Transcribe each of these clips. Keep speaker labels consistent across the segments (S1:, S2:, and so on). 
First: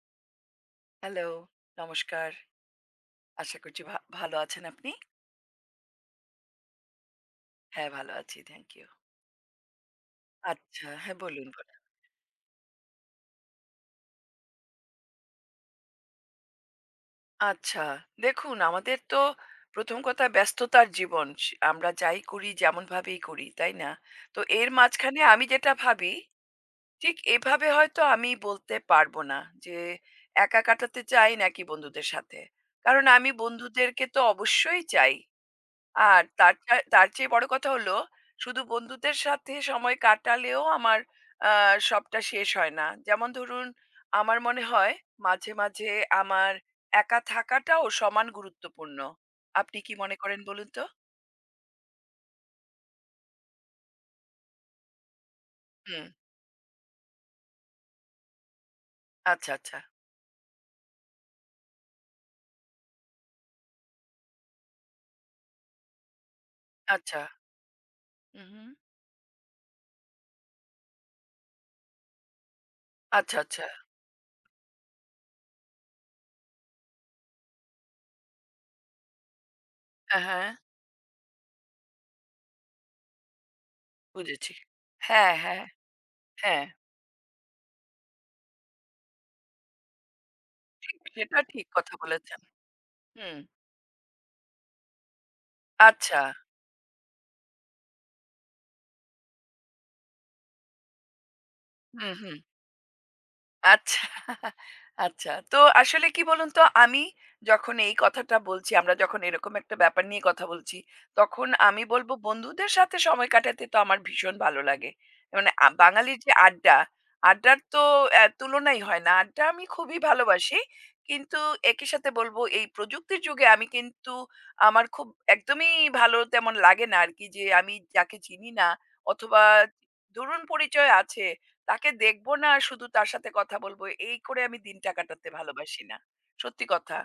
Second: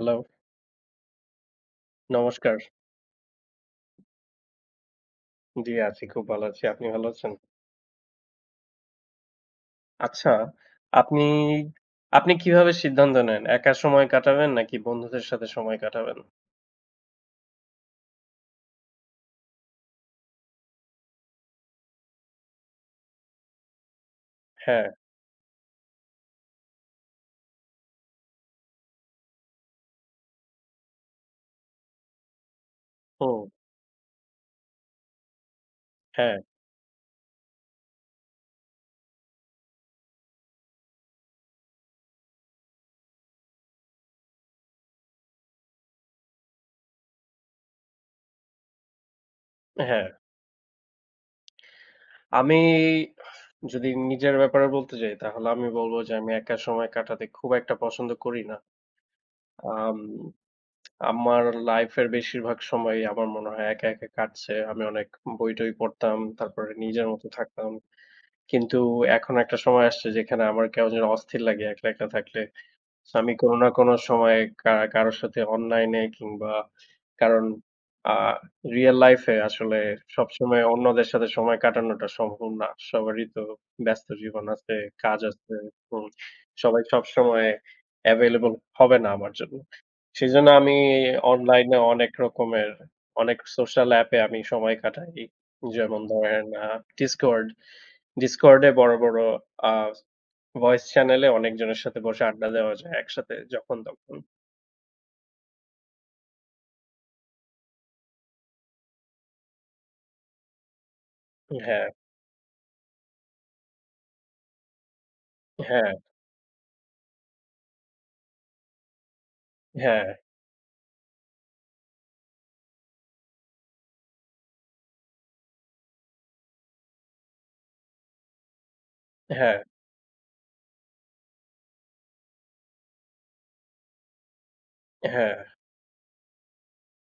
S1: Hello,
S2: hello, নমস্কার।
S1: নমস্কার।
S2: আশা করছি ভালো আছেন আপনি?
S1: জি, আছি। খুব ভালো আছি। আপনি ভালো আছেন?
S2: হ্যাঁ, ভালো আছি। Thank you.
S1: আচ্ছা,
S2: আচ্ছা, হ্যাঁ
S1: আপনি
S2: বলুন, বলুন।
S1: আপনি কিভাবে সিদ্ধান্ত নেন? একা সময় কাটাবেন নাকি বন্ধুদের সাথে সময় কাটাবেন?
S2: আচ্ছা, দেখুন আমাদের তো ১ম কথা ব্যস্ততার জীবন। আমরা যাই করি যেমনভাবেই করি, তাই না? তো এর
S1: হ্যাঁ,
S2: মাঝখানে আমি যেটা ভাবি, ঠিক এভাবে হয়তো আমি বলতে পারব না যে একা কাটাতে চাই নাকি বন্ধুদের সাথে। কারণ আমি
S1: হুম,
S2: বন্ধুদেরকে তো অবশ্যই চাই। আর
S1: হ্যাঁ,
S2: তার চেয়ে বড় কথা হলো, শুধু বন্ধুদের সাথে সময় কাটালেও আমার আ সবটা শেষ হয় না। যেমন ধরুন, আমার মনে হয় মাঝে, মাঝে আমার একা থাকাটাও সমান গুরুত্বপূর্ণ। আপনি কি
S1: হ্যাঁ।
S2: মনে করেন বলুন তো?
S1: আমি যদি নিজের ব্যাপারে বলতে যাই তাহলে আমি বলব
S2: হুম।
S1: যে আমি একা সময় কাটাতে খুব একটা পছন্দ করি না।
S2: আচ্ছা, আচ্ছা,
S1: আম আমার লাইফের বেশিরভাগ সময়ই আমার মনে হয় একা, একা কাটছে। আমি অনেক বই-টই পড়তাম, তারপরে নিজের
S2: আচ্ছা।
S1: মতো থাকতাম।
S2: হুম, হুম।
S1: কিন্তু এখন একটা সময় আসছে যেখানে আমার কেমন যেন অস্থির লাগে একলা, একলা থাকলে। সো আমি
S2: আচ্ছা,
S1: কোনো
S2: আচ্ছা।
S1: না কোনো সময়ে কারো সাথে অনলাইনে কিংবা কারণ আ রিয়াল লাইফ এ আসলে
S2: হ্যাঁ, হ্যাঁ,
S1: সবসময় অন্যদের সাথে সময় কাটানোটা সম্ভব না। সবারই তো ব্যস্ত জীবন
S2: বুঝেছি।
S1: আছে, কাজ
S2: হ্যাঁ,
S1: আছে।
S2: হ্যাঁ,
S1: হুম,
S2: হ্যাঁ।
S1: সবাই সবসময় available হবে না আমার জন্য। সেজন্য আমি
S2: সেটা ঠিক
S1: অনলাইনে
S2: কথা
S1: অনেক
S2: বলেছেন।
S1: রকমের অনেক
S2: হুম।
S1: সোশ্যাল অ্যাপ এ আমি সময় কাটাই। যেমন
S2: আচ্ছা।
S1: ধরেন Discord Discord এ বড়, বড় আ ভয়েস চ্যানেলে অনেকজনের সাথে
S2: হুম,
S1: বসে
S2: হুম।
S1: আড্ডা দেওয়া যায় একসাথে যখন
S2: আচ্ছা,
S1: তখন।
S2: আচ্ছা। তো আসলে কি বলুন তো, আমি যখন এই কথাটা বলছি, আমরা যখন এরকম একটা ব্যাপার নিয়ে কথা বলছি, তখন আমি
S1: হ্যাঁ,
S2: বলব বন্ধুদের সাথে সময় কাটাতে তো আমার ভীষণ ভালো লাগে। মানে
S1: হ্যাঁ,
S2: বাঙালির যে আড্ডা, আড্ডার তো তুলনাই হয় না। আড্ডা আমি খুবই
S1: হ্যাঁ,
S2: ভালোবাসি। কিন্তু একই সাথে বলব এই প্রযুক্তির যুগে আমি কিন্তু আমার খুব একদমই ভালো তেমন লাগে না আরকি যে আমি যাকে চিনি না অথবা
S1: হ্যাঁ,
S2: ধরুন পরিচয় আছে। তাকে দেখবো না আর শুধু তার সাথে কথা বলবো। এই করে আমি দিনটা কাটাতে
S1: হ্যাঁ।
S2: ভালোবাসি না। সত্যি কথা।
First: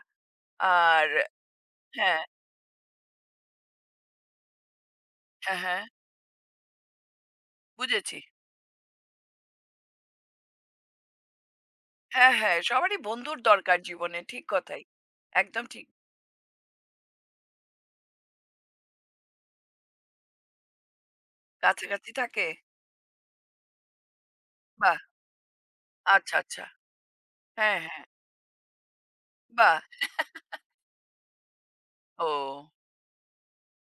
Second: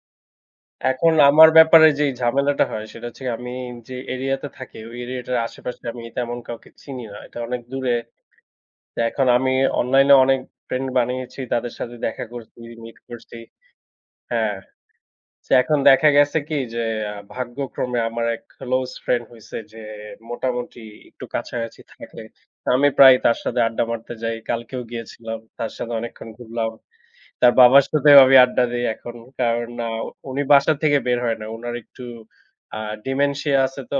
S2: আর
S1: এখন আমার ব্যাপারে যেই
S2: হ্যাঁ,
S1: ঝামেলাটা হয় সেটা হচ্ছে গিয়ে আমি যে এরিয়াতে থাকি ওই এরিয়াটার
S2: হ্যাঁ, হ্যাঁ,
S1: আশেপাশে আমি তেমন কাউকে চিনি না। এটা অনেক দূরে।
S2: বুঝেছি।
S1: তো এখন আমি অনলাইনে অনেক ফ্রেন্ড বানিয়েছি। তাদের সাথে দেখা
S2: হ্যাঁ,
S1: করছি,
S2: হ্যাঁ,
S1: মিট
S2: সবারই
S1: করছি।
S2: বন্ধুর দরকার জীবনে। ঠিক
S1: হ্যাঁ।
S2: কথাই।
S1: যে
S2: একদম
S1: এখন
S2: ঠিক।
S1: দেখা গেছে কি যে ভাগ্যক্রমে আমার এক ক্লোজ ফ্রেন্ড হইছে যে মোটামুটি একটু কাছাকাছি
S2: কাছাকাছি
S1: থাকে।
S2: থাকে?
S1: তা আমি প্রায় তার সাথে আড্ডা মারতে যাই। কালকেও
S2: বাহ!
S1: গিয়েছিলাম। তার সাথে অনেকক্ষণ
S2: আচ্ছা, আচ্ছা।
S1: ঘুরলাম। তার
S2: হ্যাঁ,
S1: বাবার
S2: হ্যাঁ।
S1: সাথেও আমি আড্ডা দেই এখন। কারণ
S2: বাহ!
S1: উনি বাসা থেকে বের হয় না। উনার একটু
S2: ও,
S1: আ ডিমেনশিয়া আছে তো।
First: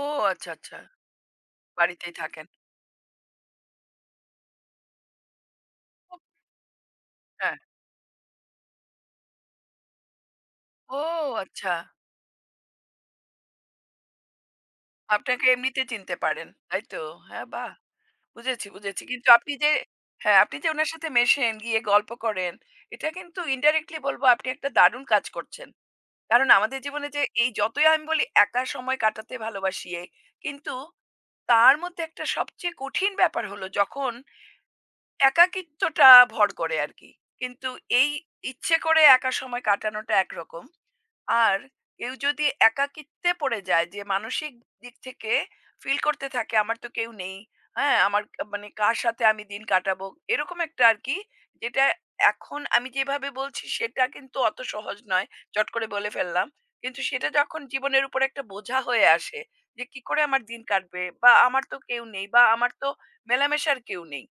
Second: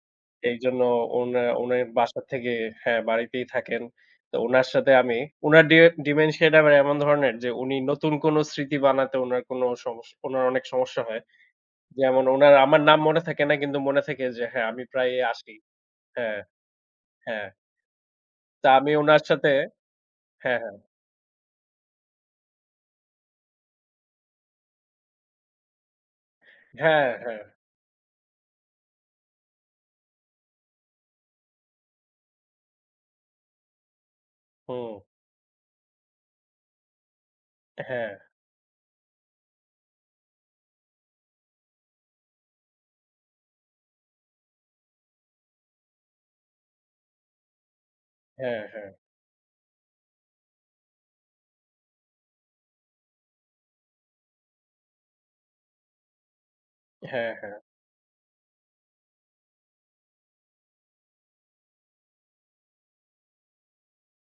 S2: ও আচ্ছা, আচ্ছা।
S1: এইজন্য উনি
S2: বাড়িতেই
S1: বাসা
S2: থাকেন।
S1: থেকে হ্যাঁ, বাড়িতেই থাকেন। তো উনার সাথে আমি উনার ডি
S2: ও,
S1: ডিমেনশিয়াটা আবার এমন ধরনের যে
S2: হ্যাঁ।
S1: উনি নতুন কোন স্মৃতি বানাতে উনার অনেক সমস্যা
S2: ও
S1: হয়।
S2: আচ্ছা।
S1: যেমন উনার আমার নাম মনে থাকে না কিন্তু মনে থাকে যে হ্যাঁ, আমি প্রায়ই
S2: আপনাকে
S1: আসি।
S2: এমনিতে চিনতে
S1: হ্যাঁ,
S2: পারেন। তাই তো? হ্যাঁ,
S1: হ্যাঁ।
S2: বাহ! বুঝেছি,
S1: তা আমি
S2: বুঝেছি।
S1: উনার
S2: কিন্তু
S1: সাথে
S2: আপনি যে হ্যাঁ, আপনি
S1: হ্যাঁ,
S2: যে
S1: হ্যাঁ।
S2: উনার সাথে মেশেন, গিয়ে গল্প করেন, এটা কিন্তু indirectly বলব আপনি একটা দারুণ কাজ করছেন। কারণ আমাদের
S1: হ্যাঁ,
S2: জীবনে যে
S1: হ্যাঁ।
S2: এই যতই আমি বলি একা সময় কাটাতে ভালোবাসি এ, কিন্তু তার মধ্যে একটা সবচেয়ে কঠিন ব্যাপার হলো যখন
S1: হুম।
S2: একাকিত্বটা ভর করে আরকি। কিন্তু এই
S1: হ্যাঁ,
S2: ইচ্ছে করে একা সময় কাটানোটা একরকম। আর কেউ যদি একাকিত্বে পড়ে যায় যে মানসিক দিক থেকে ফিল করতে থাকে আমার তো কেউ নেই হ্যাঁ আমার
S1: হ্যাঁ,
S2: মানে
S1: হ্যাঁ।
S2: কার সাথে আমি দিন কাটাবো এরকম একটা আর কি যেটা এখন আমি যেভাবে বলছি সেটা কিন্তু অত সহজ নয় চট করে বলে ফেললাম কিন্তু সেটা
S1: হ্যাঁ, হ্যাঁ।
S2: যখন জীবনের উপর একটা বোঝা হয়ে আসে যে কি করে আমার দিন কাটবে বা আমার তো কেউ নেই বা আমার তো মেলামেশার কেউ নেই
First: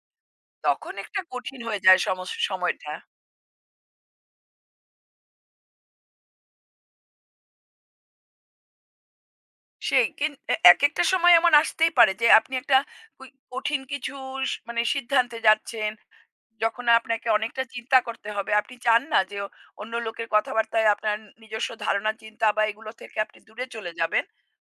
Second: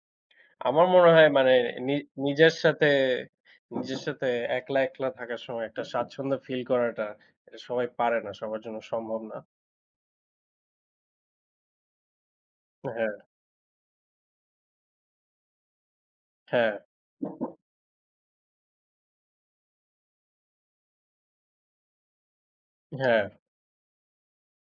S1: আমার
S2: তখন
S1: মনে
S2: একটা
S1: হয় মানে
S2: কঠিন হয়ে
S1: নি
S2: যায়
S1: নিজের সাথে
S2: সময়টা
S1: নিজের সাথে একলা, একলা থাকার সময় একটা স্বাচ্ছন্দ্য ফিল করাটা এটা সবাই পারে না। সবার জন্য সম্ভব না।
S2: সেই কিন এ একেকটা সময় এমন আসতেই পারে যে আপনি একটা
S1: হ্যাঁ,
S2: কুই কঠিন কিছু মানে সিদ্ধান্তে যাচ্ছেন,
S1: হ্যাঁ,
S2: যখন আপনাকে অনেকটা চিন্তা করতে হবে। আপনি চান না যে অন্য লোকের কথাবার্তায় আপনার নিজস্ব ধারণা, চিন্তা বা এগুলো থেকে
S1: হ্যাঁ,
S2: আপনি দূরে চলে যাবেন।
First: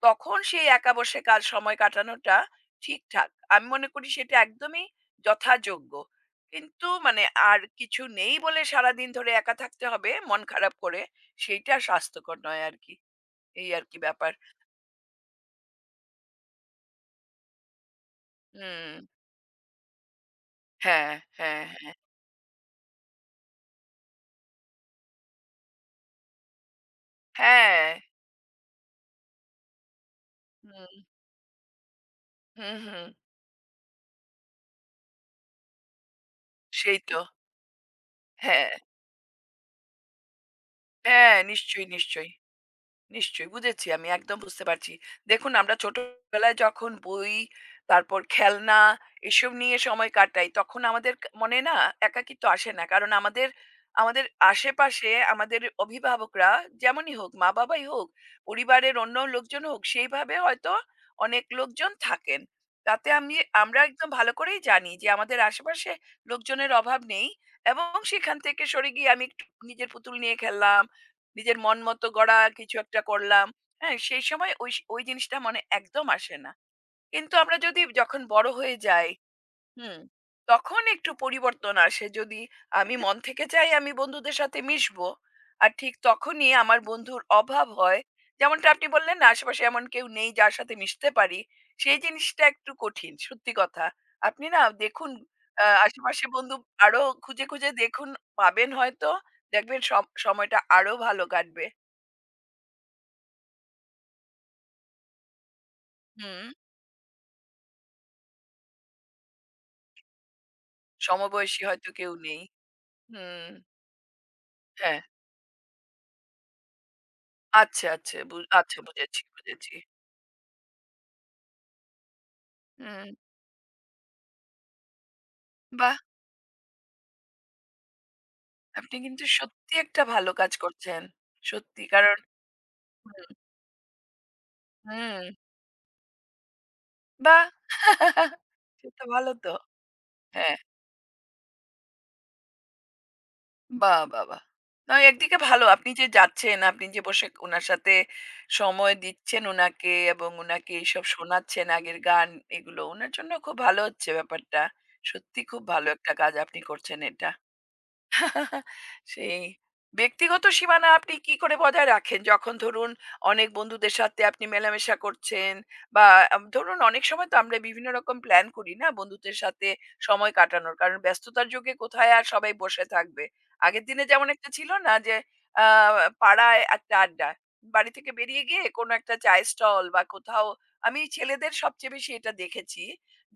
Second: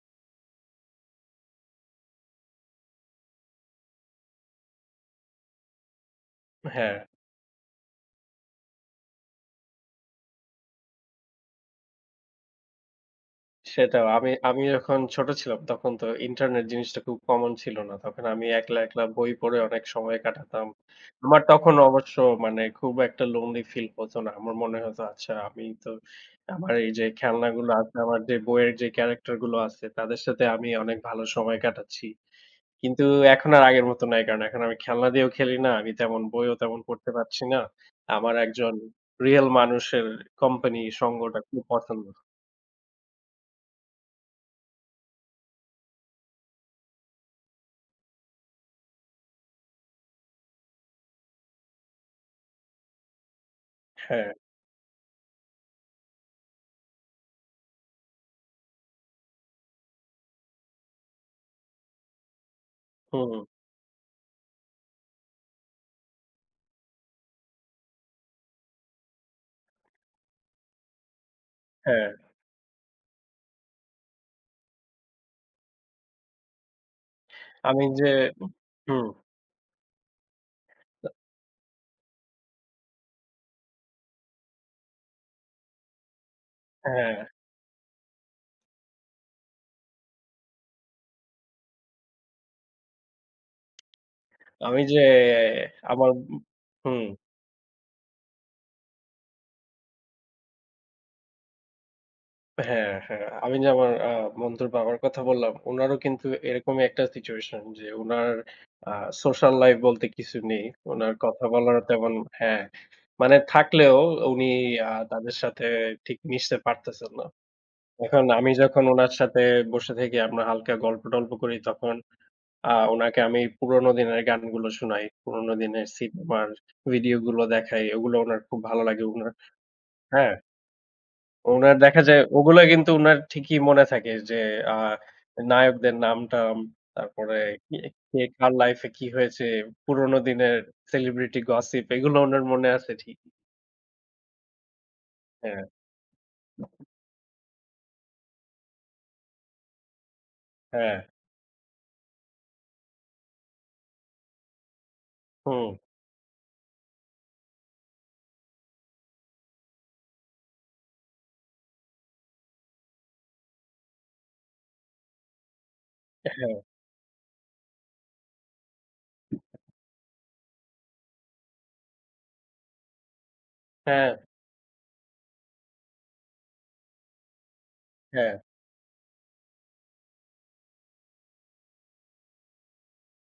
S2: তখন সেই একা বসে সময় কাটানোটা ঠিকঠাক। আমি মনে করি সেটা একদমই যথাযোগ্য। কিন্তু
S1: হ্যাঁ।
S2: মানে আর কিছু নেই বলে সারাদিন ধরে একা থাকতে হবে মন খারাপ করে, সেইটা স্বাস্থ্যকর নয় আরকি। এই আরকি
S1: সেটাও। আমি
S2: ব্যাপার।
S1: আমি যখন ছোট ছিলাম তখন তো ইন্টারনেট জিনিসটা খুব কমন ছিল না। তখন আমি একলা,
S2: হুম।
S1: একলা বই পড়ে অনেক সময় কাটাতাম।
S2: হ্যাঁ,
S1: আমার
S2: হ্যাঁ,
S1: তখন
S2: হ্যাঁ,
S1: অবশ্য মানে খুব একটা লোনলি ফিল হতো না। আমার মনে হতো আচ্ছা আমি তো আমার এই যে খেলনাগুলো
S2: হ্যাঁ।
S1: আছে, আমার যে বইয়ের যে ক্যারেক্টার গুলো আছে তাদের সাথে আমি
S2: হুম,
S1: অনেক ভালো সময় কাটাচ্ছি।
S2: হুম,
S1: কিন্তু
S2: হুম।
S1: এখন আর আগের মতো নাই। কারণ এখন আমি খেলনা দিয়েও খেলি না। আমি তেমন বইও তেমন
S2: সেই
S1: পড়তে
S2: তো।
S1: পারছি না। আমার
S2: হ্যাঁ,
S1: একজন রিয়াল মানুষের কোম্পানি
S2: হ্যাঁ,
S1: সঙ্গটা খুব
S2: নিশ্চয়ই,
S1: পছন্দ।
S2: নিশ্চয়ই। নিশ্চয়ই বুঝেছি। আমি একদম বুঝতে পারছি। দেখুন আমরা ছোটবেলায় যখন বই, তারপর খেলনা এসব নিয়ে সময় কাটাই তখন আমাদের ক মনে না একাকিত্ব আসে না। কারণ আমাদের
S1: হ্যাঁ,
S2: আশেপাশে আমাদের অভিভাবকরা যেমনই হোক, মা-বাবাই হোক, পরিবারের অন্য লোকজন হোক সেইভাবে হয়তো অনেক লোকজন থাকেন। তাতে
S1: হুম,
S2: আমি আমরা একদম ভালো করেই জানি যে আমাদের আশেপাশে লোকজনের অভাব নেই এবং সেখান থেকে সরে গিয়ে আমি একটু নিজের পুতুল নিয়ে খেললাম নিজের মন মতো
S1: হ্যাঁ।
S2: গড়া কিছু একটা করলাম। হ্যাঁ? সেই সময় ওই ওই জিনিসটা মনে একদম আসে না। কিন্তু আমরা
S1: আমি যে
S2: যখন বড় হয়ে
S1: হুম,
S2: যাই, হুম, তখন একটু পরিবর্তন আসে। যদি আমি মন থেকে চাই আমি বন্ধুদের সাথে মিশবো, আর ঠিক তখনই আমার
S1: হ্যাঁ,
S2: বন্ধুর অভাব হয়। যেমনটা আপনি বললেন না, আশেপাশে এমন কেউ নেই যার সাথে মিশতে পারি। সেই জিনিসটা একটু কঠিন, সত্যি কথা। আপনি না
S1: আমি যে
S2: দেখুন
S1: আমার
S2: আশেপাশে বন্ধু আরো
S1: হুম,
S2: খুঁজে, খুঁজে দেখুন, পাবেন হয়তো। দেখবেন সব সময়টা আরো ভালো কাটবে।
S1: হ্যাঁ, হ্যাঁ। আমি যে আমার বন্ধুর বাবার কথা বললাম, উনারও কিন্তু
S2: হুম,
S1: এরকমই একটা সিচুয়েশন যে উনার আ সোশ্যাল লাইফ বলতে কিছু নেই। উনার কথা
S2: সমবয়সী
S1: বলার
S2: হয়তো
S1: তেমন
S2: কেউ নেই।
S1: হ্যাঁ, মানে
S2: হুম,
S1: থাকলেও উনি
S2: হ্যাঁ।
S1: তাদের সাথে ঠিক মিশতে পারতেছেন না।
S2: আচ্ছা, আচ্ছা,
S1: এখন আমি
S2: আচ্ছা
S1: যখন উনার
S2: বুঝেছি,
S1: সাথে
S2: বুঝেছি।
S1: বসে থেকে আমরা হালকা গল্প-টল্প করি তখন আ
S2: হুম,
S1: উনাকে আমি পুরোনো দিনের গানগুলো শোনাই। পুরোনো দিনের
S2: বাহ!
S1: সিনেমার ভিডিওগুলো দেখাই। ওগুলো উনার খুব ভালো
S2: আপনি
S1: লাগে
S2: কিন্তু
S1: উনার
S2: সত্যি একটা ভালো
S1: হ্যাঁ,
S2: কাজ করছেন।
S1: উনার
S2: সত্যি
S1: দেখা
S2: কারণ
S1: যায় ওগুলা কিন্তু উনার
S2: হুম,
S1: ঠিকই মনে থাকে যে আ
S2: হুম,
S1: নায়কদের নাম-টাম, তারপরে
S2: বাহ!
S1: কে কে কার লাইফে
S2: সে তো
S1: কি
S2: ভালো
S1: হয়েছে,
S2: তো।
S1: পুরোনো
S2: হ্যাঁ,
S1: দিনের সেলিব্রিটি গসিপ এগুলো উনার মনে আছে ঠিকই।
S2: বাহ! বাহ! বাহ! নয় একদিকে
S1: হ্যাঁ,
S2: ভালো আপনি যে যাচ্ছেন, আপনি যে বসে উনার সাথে সময় দিচ্ছেন উনাকে এবং উনাকে
S1: হ্যাঁ,
S2: এইসব শোনাচ্ছেন আগের গান এগুলো উনার জন্য খুব ভালো হচ্ছে ব্যাপারটা। সত্যি খুব
S1: হুম,
S2: ভালো একটা কাজ আপনি করছেন এটা। সেই ব্যক্তিগত সীমানা আপনি কি করে বজায় রাখেন? যখন ধরুন অনেক বন্ধুদের সাথে আপনি মেলামেশা করছেন বা আম
S1: হ্যাঁ,
S2: ধরুন অনেক সময় তো আমরা বিভিন্ন রকম প্ল্যান করি না বন্ধুদের সাথে সময় কাটানোর। কারণ ব্যস্ততার যুগে কোথায় আর সবাই বসে থাকবে। আগের দিনে
S1: হ্যাঁ,
S2: যেমন একটা ছিল না যে আ পাড়ায় একটা আড্ডা। বাড়ি থেকে
S1: হ্যাঁ,
S2: বেরিয়ে গিয়ে কোনো একটা চায়ের স্টল বা কোথাও আমি ছেলেদের সবচেয়ে বেশি এটা দেখেছি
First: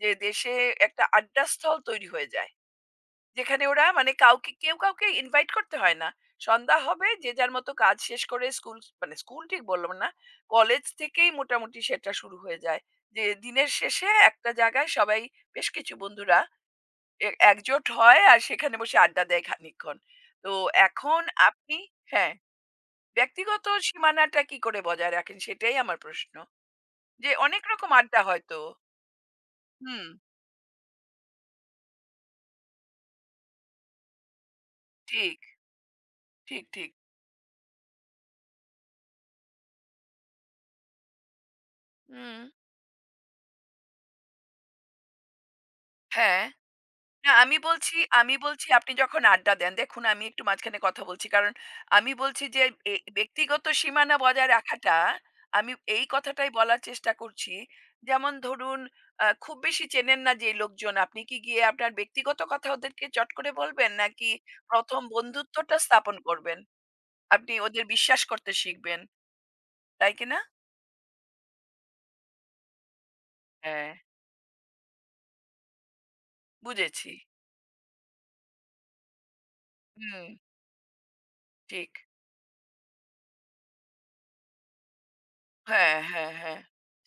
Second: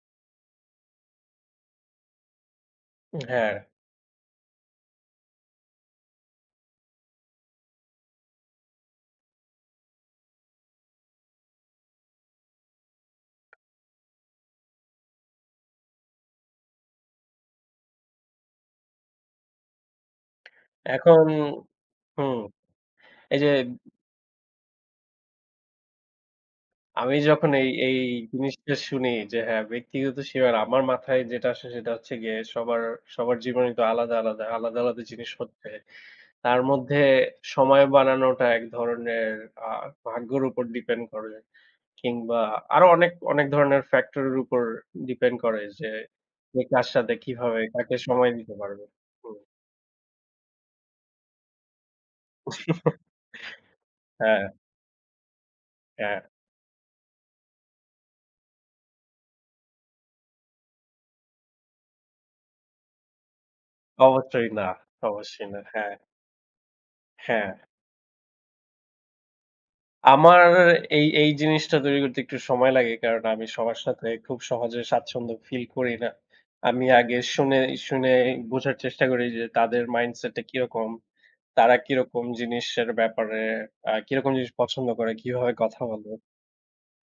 S2: যে দেশে একটা আড্ডা স্থল তৈরি হয়ে যায়।
S1: হ্যাঁ।
S2: যেখানে ওরা মানে কাউকে কেউ কাউকে ইনভাইট করতে হয় না। সন্ধ্যা হবে যে যার মতো কাজ শেষ করে স্কুল মানে স্কুল ঠিক বললাম না। কলেজ থেকেই মোটামুটি সেটা শুরু হয়ে যায়। যে দিনের শেষে একটা জায়গায় সবাই বেশ কিছু বন্ধুরা একজোট হয় আর সেখানে বসে আড্ডা দেয় খানিকক্ষণ। তো এখন
S1: এখন
S2: আপনি হ্যাঁ,
S1: হুম, এই যে
S2: ব্যক্তিগত সীমানাটা কি করে বজায় রাখেন সেটাই আমার প্রশ্ন।
S1: আমি
S2: যে
S1: যখন
S2: অনেক
S1: এই,
S2: রকম
S1: এই
S2: আড্ডা হয়তো।
S1: জিনিসটা শুনি যে হ্যাঁ,
S2: হুম,
S1: ব্যক্তিগত সীমানা আমার মাথায় যেটা আসে সেটা হচ্ছে গিয়ে সবার জীবনেই তো আলাদা, আলাদা, আলাদা, আলাদা জিনিস
S2: ঠিক,
S1: হচ্ছে। তার
S2: ঠিক, ঠিক।
S1: মধ্যে সময় বানানোটা এক ধরনের আ ভাগ্যের উপর ডিপেন্ড করে
S2: হুম,
S1: কিংবা আরো অনেক, অনেক ধরনের ফ্যাক্টর এর উপর ডিপেন্ড করে যে
S2: হ্যাঁ।
S1: কে কার সাথে
S2: না আমি
S1: কিভাবে
S2: বলছি
S1: কাকে সময় দিতে পারবে।
S2: আপনি যখন
S1: হুম।
S2: আড্ডা দেন দেখুন আমি একটু মাঝখানে কথা বলছি কারণ আমি বলছি যে ব্যক্তিগত সীমানা
S1: হ্যাঁ,
S2: বজায় রাখাটা আমি এই
S1: হ্যাঁ।
S2: কথাটাই বলার চেষ্টা করছি যেমন ধরুন আহ, খুব বেশি চেনেন না যে লোকজন আপনি কি গিয়ে আপনার ব্যক্তিগত কথা ওদেরকে চট করে বলবেন নাকি
S1: অবশ্যই না,
S2: প্রথম
S1: অবশ্যই না।
S2: বন্ধুত্বটা
S1: হ্যাঁ,
S2: স্থাপন করবেন
S1: হ্যাঁ।
S2: আপনি ওদের বিশ্বাস করতে শিখবেন তাই কি না
S1: আমার এই জিনিসটা তৈরি করতে একটু সময় লাগে। কারণ আমি সবার
S2: হ্যাঁ
S1: সাথে খুব সহজে স্বাচ্ছন্দ্য ফিল করি না। আমি
S2: বুঝেছি
S1: আগে শুনে বোঝার চেষ্টা করি যে তাদের
S2: হুম
S1: মাইন্ডসেটটা কিরকম, তারা
S2: ঠিক
S1: কিরকম জিনিসের ব্যাপারে কিরকম জিনিস পছন্দ করে, কিভাবে কথা
S2: হ্যাঁ
S1: বলে।
S2: হ্যাঁ হ্যাঁ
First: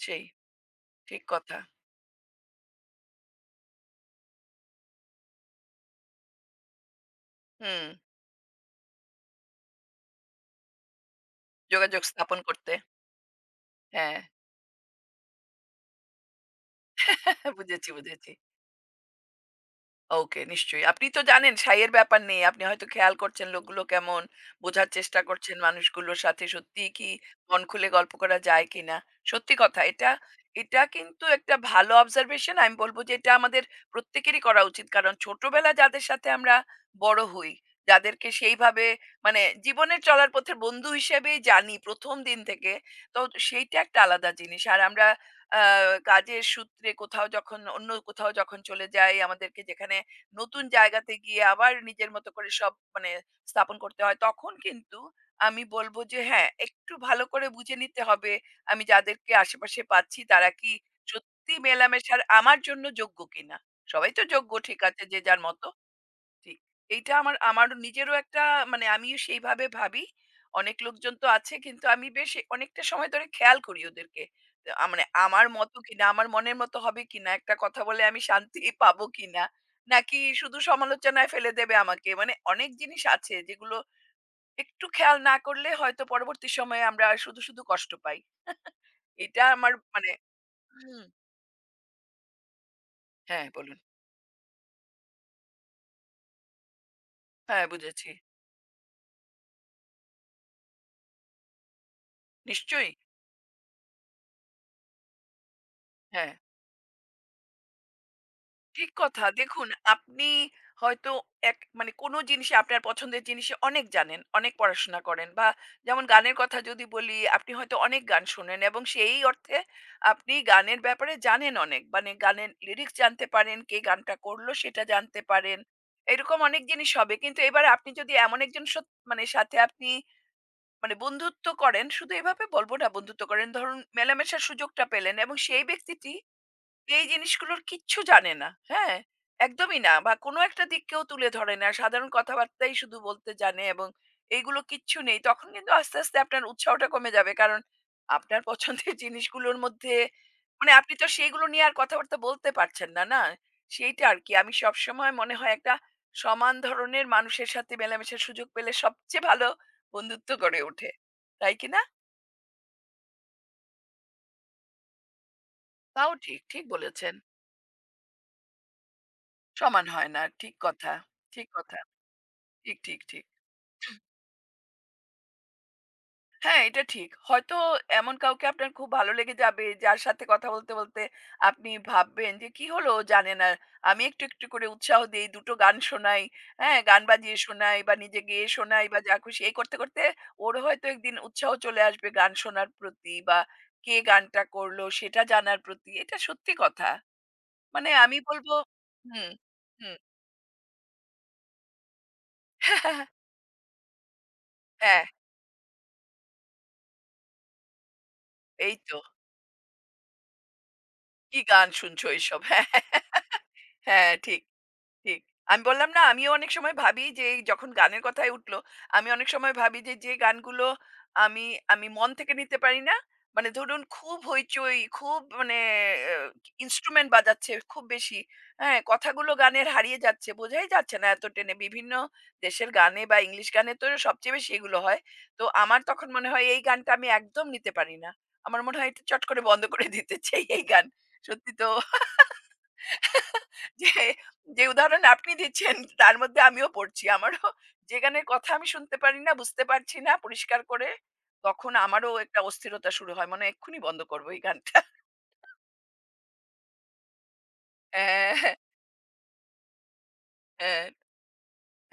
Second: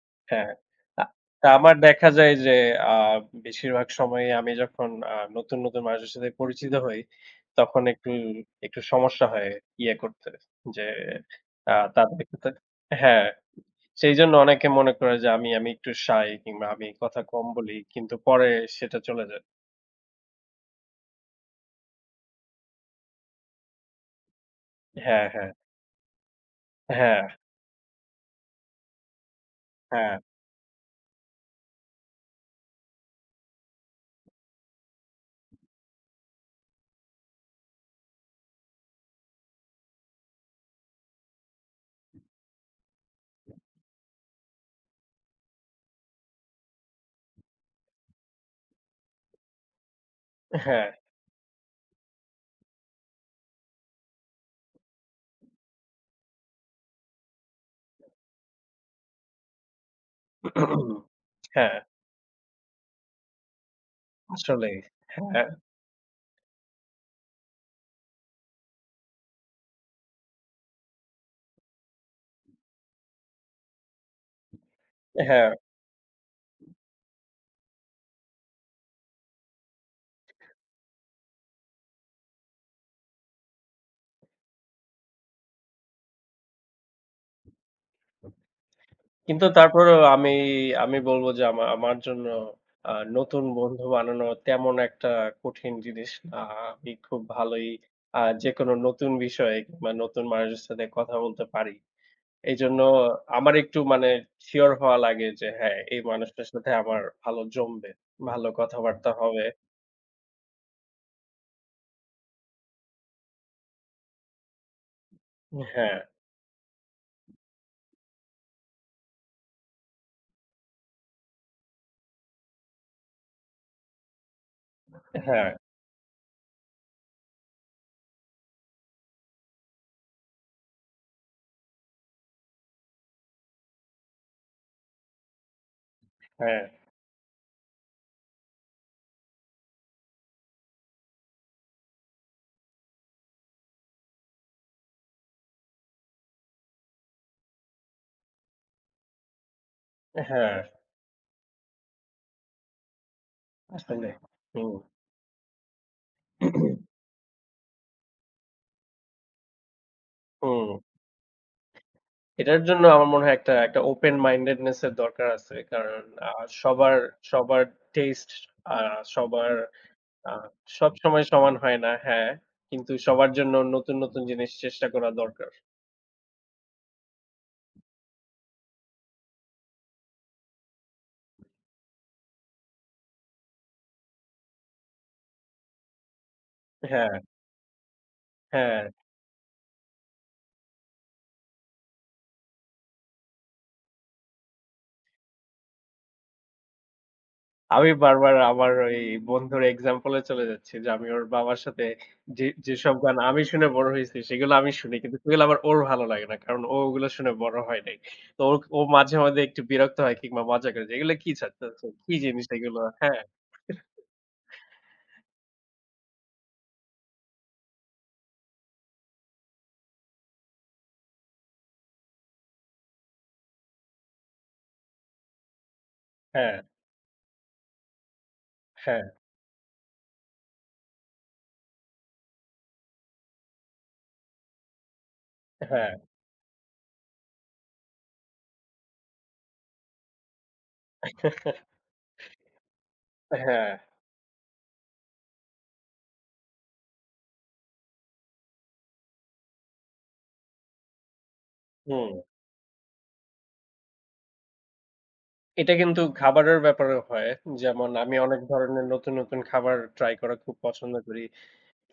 S2: সেই
S1: হ্যাঁ। আ
S2: ঠিক
S1: তা
S2: কথা
S1: আমার দেখা যায় যে আ বেশিরভাগ সময়ে আমি যখন নতুন, নতুন মানুষের সাথে পরিচিত হই, তখন
S2: হুম
S1: একটু সমস্যা হয় ইয়ে করতে যে
S2: যোগাযোগ
S1: তাদের
S2: স্থাপন করতে
S1: হ্যাঁ।
S2: হ্যাঁ
S1: সেইজন্য অনেকে মনে করে যে আমি আমি একটু shy কিংবা আমি কথা কম বলি।
S2: বুঝেছি,
S1: কিন্তু
S2: বুঝেছি।
S1: পরে সেটা চলে যায়।
S2: ওকে নিশ্চয়ই। আপনি তো জানেন সাইয়ের ব্যাপার নেই। আপনি হয়তো খেয়াল করছেন লোকগুলো কেমন, বোঝার চেষ্টা
S1: হ্যাঁ, হ্যাঁ।
S2: করছেন মানুষগুলোর সাথে সত্যিই কি
S1: হ্যাঁ,
S2: মন খুলে গল্প করা যায় কিনা। সত্যি কথা এটা,
S1: হ্যাঁ,
S2: এটা কিন্তু একটা ভালো observation আমি বলব যে এটা আমাদের প্রত্যেকেরই করা উচিত। কারণ ছোটবেলা যাদের সাথে আমরা বড় হই, যাদেরকে সেইভাবে মানে জীবনের চলার পথের বন্ধু হিসেবেই জানি ১ম দিন থেকে, তো সেইটা একটা আলাদা জিনিস। আর আমরা আ কাজের সূত্রে কোথাও যখন অন্য কোথাও যখন চলে যাই, আমাদেরকে যেখানে নতুন
S1: হ্যাঁ।
S2: জায়গাতে গিয়ে আবার নিজের মতো করে সব মানে স্থাপন করতে হয় তখন কিন্তু আমি বলব যে হ্যাঁ, একটু ভালো করে বুঝে নিতে হবে আমি যাদেরকে আশেপাশে পাচ্ছি তারা কি সত্যি
S1: হ্যাঁ,
S2: মেলামেশার আমার জন্য যোগ্য কিনা? সবাই তো যোগ্য
S1: আসলেই।
S2: ঠিক আছে যে যার
S1: হ্যাঁ,
S2: মতো। ঠিক। এইটা আমার আমার নিজেরও একটা মানে আমিও সেইভাবে ভাবি। অনেক লোকজন তো আছে কিন্তু আমি বেশ অনেকটা সময় ধরে খেয়াল করি ওদেরকে। তো আ মানে আমার
S1: হ্যাঁ।
S2: মতো কিনা, আমার মনের মতো হবে কিনা, একটা কথা বলে আমি শান্তি পাবো কিনা, নাকি শুধু সমালোচনায় ফেলে দেবে আমাকে। মানে অনেক জিনিস আছে যেগুলো একটু খেয়াল না করলে হয়তো পরবর্তী সময়ে আমরা শুধু, শুধু কষ্ট পাই। এটা
S1: কিন্তু
S2: আমার
S1: তারপরেও
S2: মানে
S1: আমি আমি
S2: হুম,
S1: বলব যে আমার জন্য আ নতুন
S2: হ্যাঁ বলুন।
S1: বন্ধু বানানো তেমন একটা কঠিন জিনিস না। আমি খুব
S2: হ্যাঁ
S1: ভালোই
S2: বুঝেছি।
S1: যেকোনো নতুন বিষয়ে কিংবা নতুন মানুষের সাথে কথা বলতে পারি। এইজন্য
S2: নিশ্চয়ই।
S1: আমার একটু মানে সিওর হওয়া লাগে যে হ্যাঁ, এই
S2: হ্যাঁ।
S1: মানুষটার সাথে আমার ভালো জমবে। ভালো
S2: ঠিক
S1: কথাবার্তা
S2: কথা।
S1: হবে।
S2: দেখুন আপনি হয়তো এক মানে কোনো জিনিসে আপনার পছন্দের জিনিসে অনেক জানেন, অনেক পড়াশোনা করেন বা
S1: হুম। হ্যাঁ,
S2: যেমন গানের কথা যদি বলি, আপনি হয়তো অনেক গান শোনেন এবং সেই অর্থে আপনি গানের ব্যাপারে জানেন অনেক। মানে গানের লিরিক্স জানতে পারেন, কে গানটা করলো সেটা জানতে
S1: হ্যাঁ,
S2: পারেন। এরকম অনেক জিনিস হবে। কিন্তু এবার আপনি যদি এমন একজন মানে সাথে আপনি মানে বন্ধুত্ব করেন, শুধু এভাবে বলব না বন্ধুত্ব করেন। ধরুন মেলামেশার সুযোগটা পেলেন এবং সেই ব্যক্তিটি
S1: হ্যাঁ,
S2: এই জিনিসগুলোর কিচ্ছু জানে না। হ্যাঁ? একদমই না। বা কোনো একটা দিক কেউ তুলে ধরে না। সাধারণ কথাবার্তাই শুধু বলতে জানে এবং এইগুলো কিচ্ছু নেই। তখন কিন্তু আস্তে, আস্তে আপনার উৎসাহটা কমে যাবে। কারণ আপনার পছন্দের জিনিসগুলোর মধ্যে
S1: হ্যাঁ,
S2: মানে আপনি তো সেইগুলো নিয়ে আর কথাবার্তা বলতে পারছেন না, না? সেইটা
S1: আসলে।
S2: আরকি। আমি
S1: হুম,
S2: সবসময় মনে হয় একটা সমান ধরনের মানুষের সাথে মেলামেশার সুযোগ পেলে সবচেয়ে ভালো বন্ধুত্ব গড়ে
S1: হুম।
S2: ওঠে। তাই কি না?
S1: এটার জন্য আমার মনে হয় একটা একটা ওপেন মাইন্ডেডনেস এর দরকার আছে। কারণ
S2: তাও
S1: আ
S2: ঠিক, ঠিক
S1: সবার
S2: বলেছেন।
S1: সবার টেস্ট আ সবার
S2: সমান হয় না।
S1: আ
S2: ঠিক কথা।
S1: সবসময়
S2: ঠিক
S1: সমান হয়
S2: কথা।
S1: না। হ্যাঁ,
S2: ঠিক,
S1: কিন্তু
S2: ঠিক, ঠিক।
S1: সবার জন্য নতুন, নতুন জিনিস চেষ্টা করা দরকার।
S2: হ্যাঁ, এটা ঠিক। হয়তো এমন কাউকে আপনার খুব ভালো লেগে যাবে, যার সাথে কথা বলতে, বলতে আপনি ভাববেন যে, "কি হলো? ও জানে না।" আমি একটু, একটু করে উৎসাহ দেই, দুটো গান শোনাই, হ্যাঁ? গান
S1: হ্যাঁ,
S2: বাজিয়ে শোনাই বা নিজে গেয়ে
S1: হ্যাঁ।
S2: শোনাই বা যা খুশি। এই করতে, করতে ওর হয়তো একদিন উৎসাহ চলে আসবে গান শোনার প্রতি বা কে গানটা করলো সেটা জানার প্রতি। এটা সত্যি কথা।
S1: আমি
S2: মানে আমি
S1: বারবার
S2: বলব
S1: আমার ওই
S2: হুম,
S1: বন্ধুর
S2: হুম।
S1: এক্সাম্পল এ চলে যাচ্ছি যে আমি ওর বাবার সাথে যেসব গান আমি শুনে বড় হইছি সেগুলো আমি শুনি।
S2: হ্যাঁ,
S1: কিন্তু সেগুলো আবার ওর ভালো লাগে না। কারণ ও ওগুলো শুনে বড় হয় নাই। তো ওর
S2: এই
S1: ও
S2: তো।
S1: মাঝে, মাঝে একটু বিরক্ত হয় কিংবা মজা করে যে, "এগুলো কি
S2: "কি গান
S1: ছাড়তেছো?
S2: শুনছো
S1: কি
S2: এইসব?"
S1: জিনিস
S2: হ্যাঁ,
S1: এগুলো?" হ্যাঁ,
S2: হ্যাঁ, ঠিক। ঠিক। আমি বললাম না, আমিও অনেক সময় ভাবি যে এই যখন গানের কথাই উঠলো, আমি অনেক সময় ভাবি যে, যে গানগুলো আমি আমি মন থেকে নিতে পারি না। মানে ধরুন খুব হইচই, খুব মানে অ্যা
S1: হ্যাঁ,
S2: ইন্সট্রুমেন্ট বাজাচ্ছে খুব বেশি। হ্যাঁ?
S1: হ্যাঁ,
S2: কথাগুলো গানের হারিয়ে যাচ্ছে। বোঝাই যাচ্ছে না এত টেনে। বিভিন্ন দেশের গানে বা ইংলিশ গানে তো সবচেয়ে বেশি এগুলো হয়। তো আমার
S1: হ্যাঁ,
S2: তখন মনে হয় এই গানটা আমি একদম নিতে পারি না। আমার মনে হয় এটা চট করে বন্ধ করে দিতে চাই এই গান। সত্যি তো
S1: হ্যাঁ,
S2: যে, যে উদাহরণ আপনি দিচ্ছেন তার মধ্যে আমিও পড়ছি। আমারও যেখানের কথা আমি শুনতে পারি না, বুঝতে পারছি না পরিষ্কার করে, তখন আমারও
S1: হুম।
S2: একটা অস্থিরতা শুরু হয়। মনে হয় এক্ষুনি বন্ধ করব এই গানটা।
S1: এটা কিন্তু খাবারের ব্যাপারেও হয়। যেমন আমি
S2: হ্যাঁ,
S1: অনেক
S2: হ্যাঁ,
S1: ধরনের নতুন, নতুন খাবার ট্রাই করা খুব
S2: হ্যাঁ,
S1: পছন্দ করি।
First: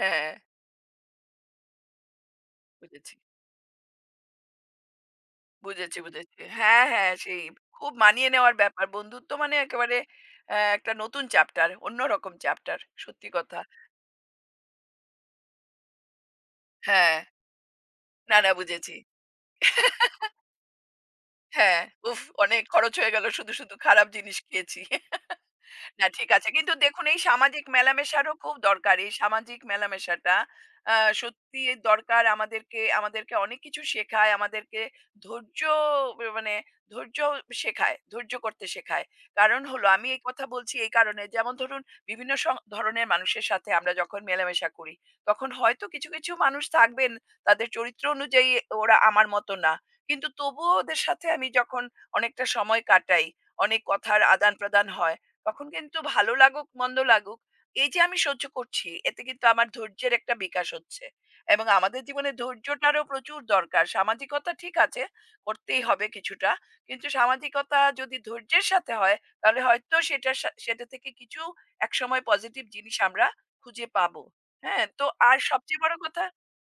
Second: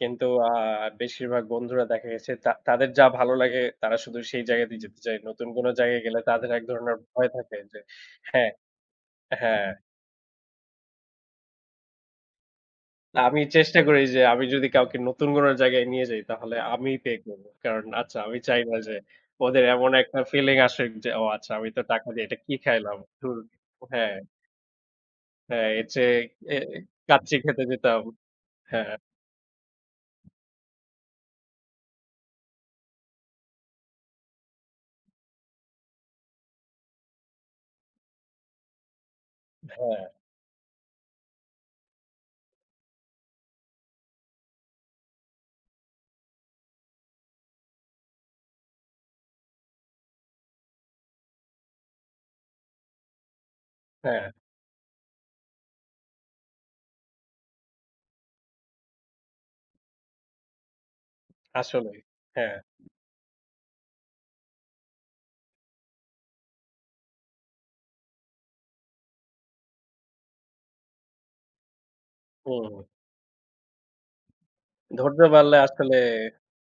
S1: কিন্তু
S2: হ্যাঁ,
S1: বেশিরভাগ বন্ধুরা দেখা গেছে তাদের যা
S2: বুঝেছি,
S1: ভালো লাগে তারা শুধু সেই জায়গাতেই যেতে চায়। নতুন কোন
S2: বুঝেছি,
S1: জায়গায় গেলে
S2: বুঝেছি।
S1: তাদের এক
S2: হ্যাঁ,
S1: ধরনের
S2: হ্যাঁ,
S1: ভয়
S2: সেই
S1: থাকে যে
S2: খুব মানিয়ে
S1: হ্যাঁ,
S2: নেওয়ার ব্যাপার। বন্ধুত্ব মানে
S1: হ্যাঁ।
S2: একেবারে একটা নতুন চ্যাপ্টার, অন্যরকম চ্যাপ্টার।
S1: না
S2: সত্যি
S1: আমি
S2: কথা।
S1: চেষ্টা করি যে আমি যদি কাউকে নতুন কোন জায়গায় নিয়ে যাই তাহলে আমিই পে
S2: হ্যাঁ,
S1: করব। কারণ আচ্ছা
S2: না,
S1: আমি
S2: না
S1: চাই না যে
S2: বুঝেছি।
S1: ওদের এমন একটা ফিলিং আসুক যে ও আচ্ছা আমি তো
S2: হ্যাঁ,
S1: টাকা
S2: উফ!
S1: দিয়ে এটা কি
S2: অনেক খরচ
S1: খাইলাম?
S2: হয়ে গেল
S1: ধুর।
S2: শুধু, শুধু খারাপ
S1: হ্যাঁ,
S2: জিনিস খেয়েছি।
S1: হ্যাঁ এর
S2: না
S1: চেয়ে
S2: ঠিক আছে।
S1: এ
S2: কিন্তু দেখুন এই
S1: কাচ্চি খেতে
S2: সামাজিক
S1: যেতাম।
S2: মেলামেশারও খুব
S1: হ্যাঁ,
S2: দরকার। এই সামাজিক মেলামেশাটা আ সত্যি দরকার আমাদেরকে, আমাদেরকে অনেক কিছু শেখায়, আমাদেরকে ধৈর্য বে মানে ধৈর্য শেখায়, ধৈর্য করতে শেখায়। কারণ হলো
S1: হ্যাঁ,
S2: আমি এই কথা বলছি এই কারণে যেমন ধরুন বিভিন্ন ধরনের মানুষের সাথে আমরা যখন মেলামেশা করি, তখন হয়তো কিছু, কিছু মানুষ থাকবেন তাদের চরিত্র অনুযায়ী ওরা আমার মতো না। কিন্তু তবুও ওদের সাথে আমি যখন অনেকটা সময় কাটাই, অনেক কথার
S1: হ্যাঁ
S2: আদান-প্রদান হয় তখন কিন্তু ভালো লাগুক মন্দ লাগুক, এই যে আমি সহ্য করছি এতে কিন্তু আমার ধৈর্যের একটা বিকাশ হচ্ছে। এবং
S1: আসলেই।
S2: আমাদের জীবনে
S1: হ্যাঁ,
S2: ধৈর্যটারও প্রচুর দরকার। সামাজিকতা ঠিক আছে, করতেই হবে কিছুটা। কিন্তু সামাজিকতা যদি ধৈর্যের সাথে হয় তাহলে হয়তো সেটা সা সেটা থেকে কিছু একসময় পজিটিভ
S1: হুম।
S2: জিনিস আমরা খুঁজে পাবো। হ্যাঁ? তো
S1: ধৈর্য
S2: আর
S1: বাড়লে
S2: সবচেয়ে বড়
S1: আসলে
S2: কথা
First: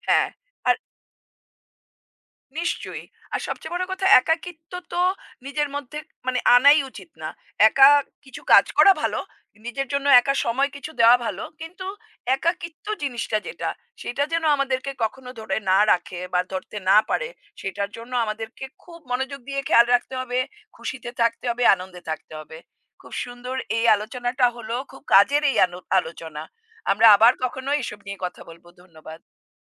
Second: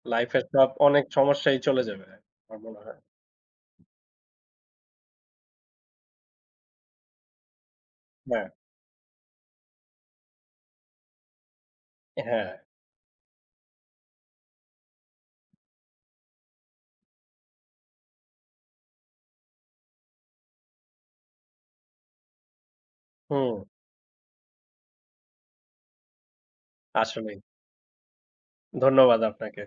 S2: হ্যাঁ।
S1: লাইফ এর সব
S2: আর
S1: অনেক সমস্যাই চলে যাবে। আমার মনে হয়।
S2: নিশ্চয়ই। আর সবচেয়ে বড় কথা একাকিত্ব তো নিজের মধ্যে মানে আনাই উচিত না। একা কিছু
S1: হ্যাঁ,
S2: কাজ করা ভালো, নিজের জন্য একা সময় কিছু দেওয়া ভালো। কিন্তু
S1: হ্যাঁ।
S2: একাকিত্ব জিনিসটা যেটা, সেটা যেন আমাদেরকে কখনো ধরে না রাখে বা ধরতে না পারে, সেটার জন্য আমাদেরকে খুব মনোযোগ দিয়ে খেয়াল রাখতে হবে, খুশিতে থাকতে হবে, আনন্দে থাকতে হবে। খুব
S1: হুম,
S2: সুন্দর এই আলোচনাটা হলো, খুব কাজের এই আলোচনা। আমরা আবার
S1: আসলেই।
S2: কখনো এসব নিয়ে কথা বলব।
S1: ধন্যবাদ
S2: ধন্যবাদ।
S1: আপনাকে।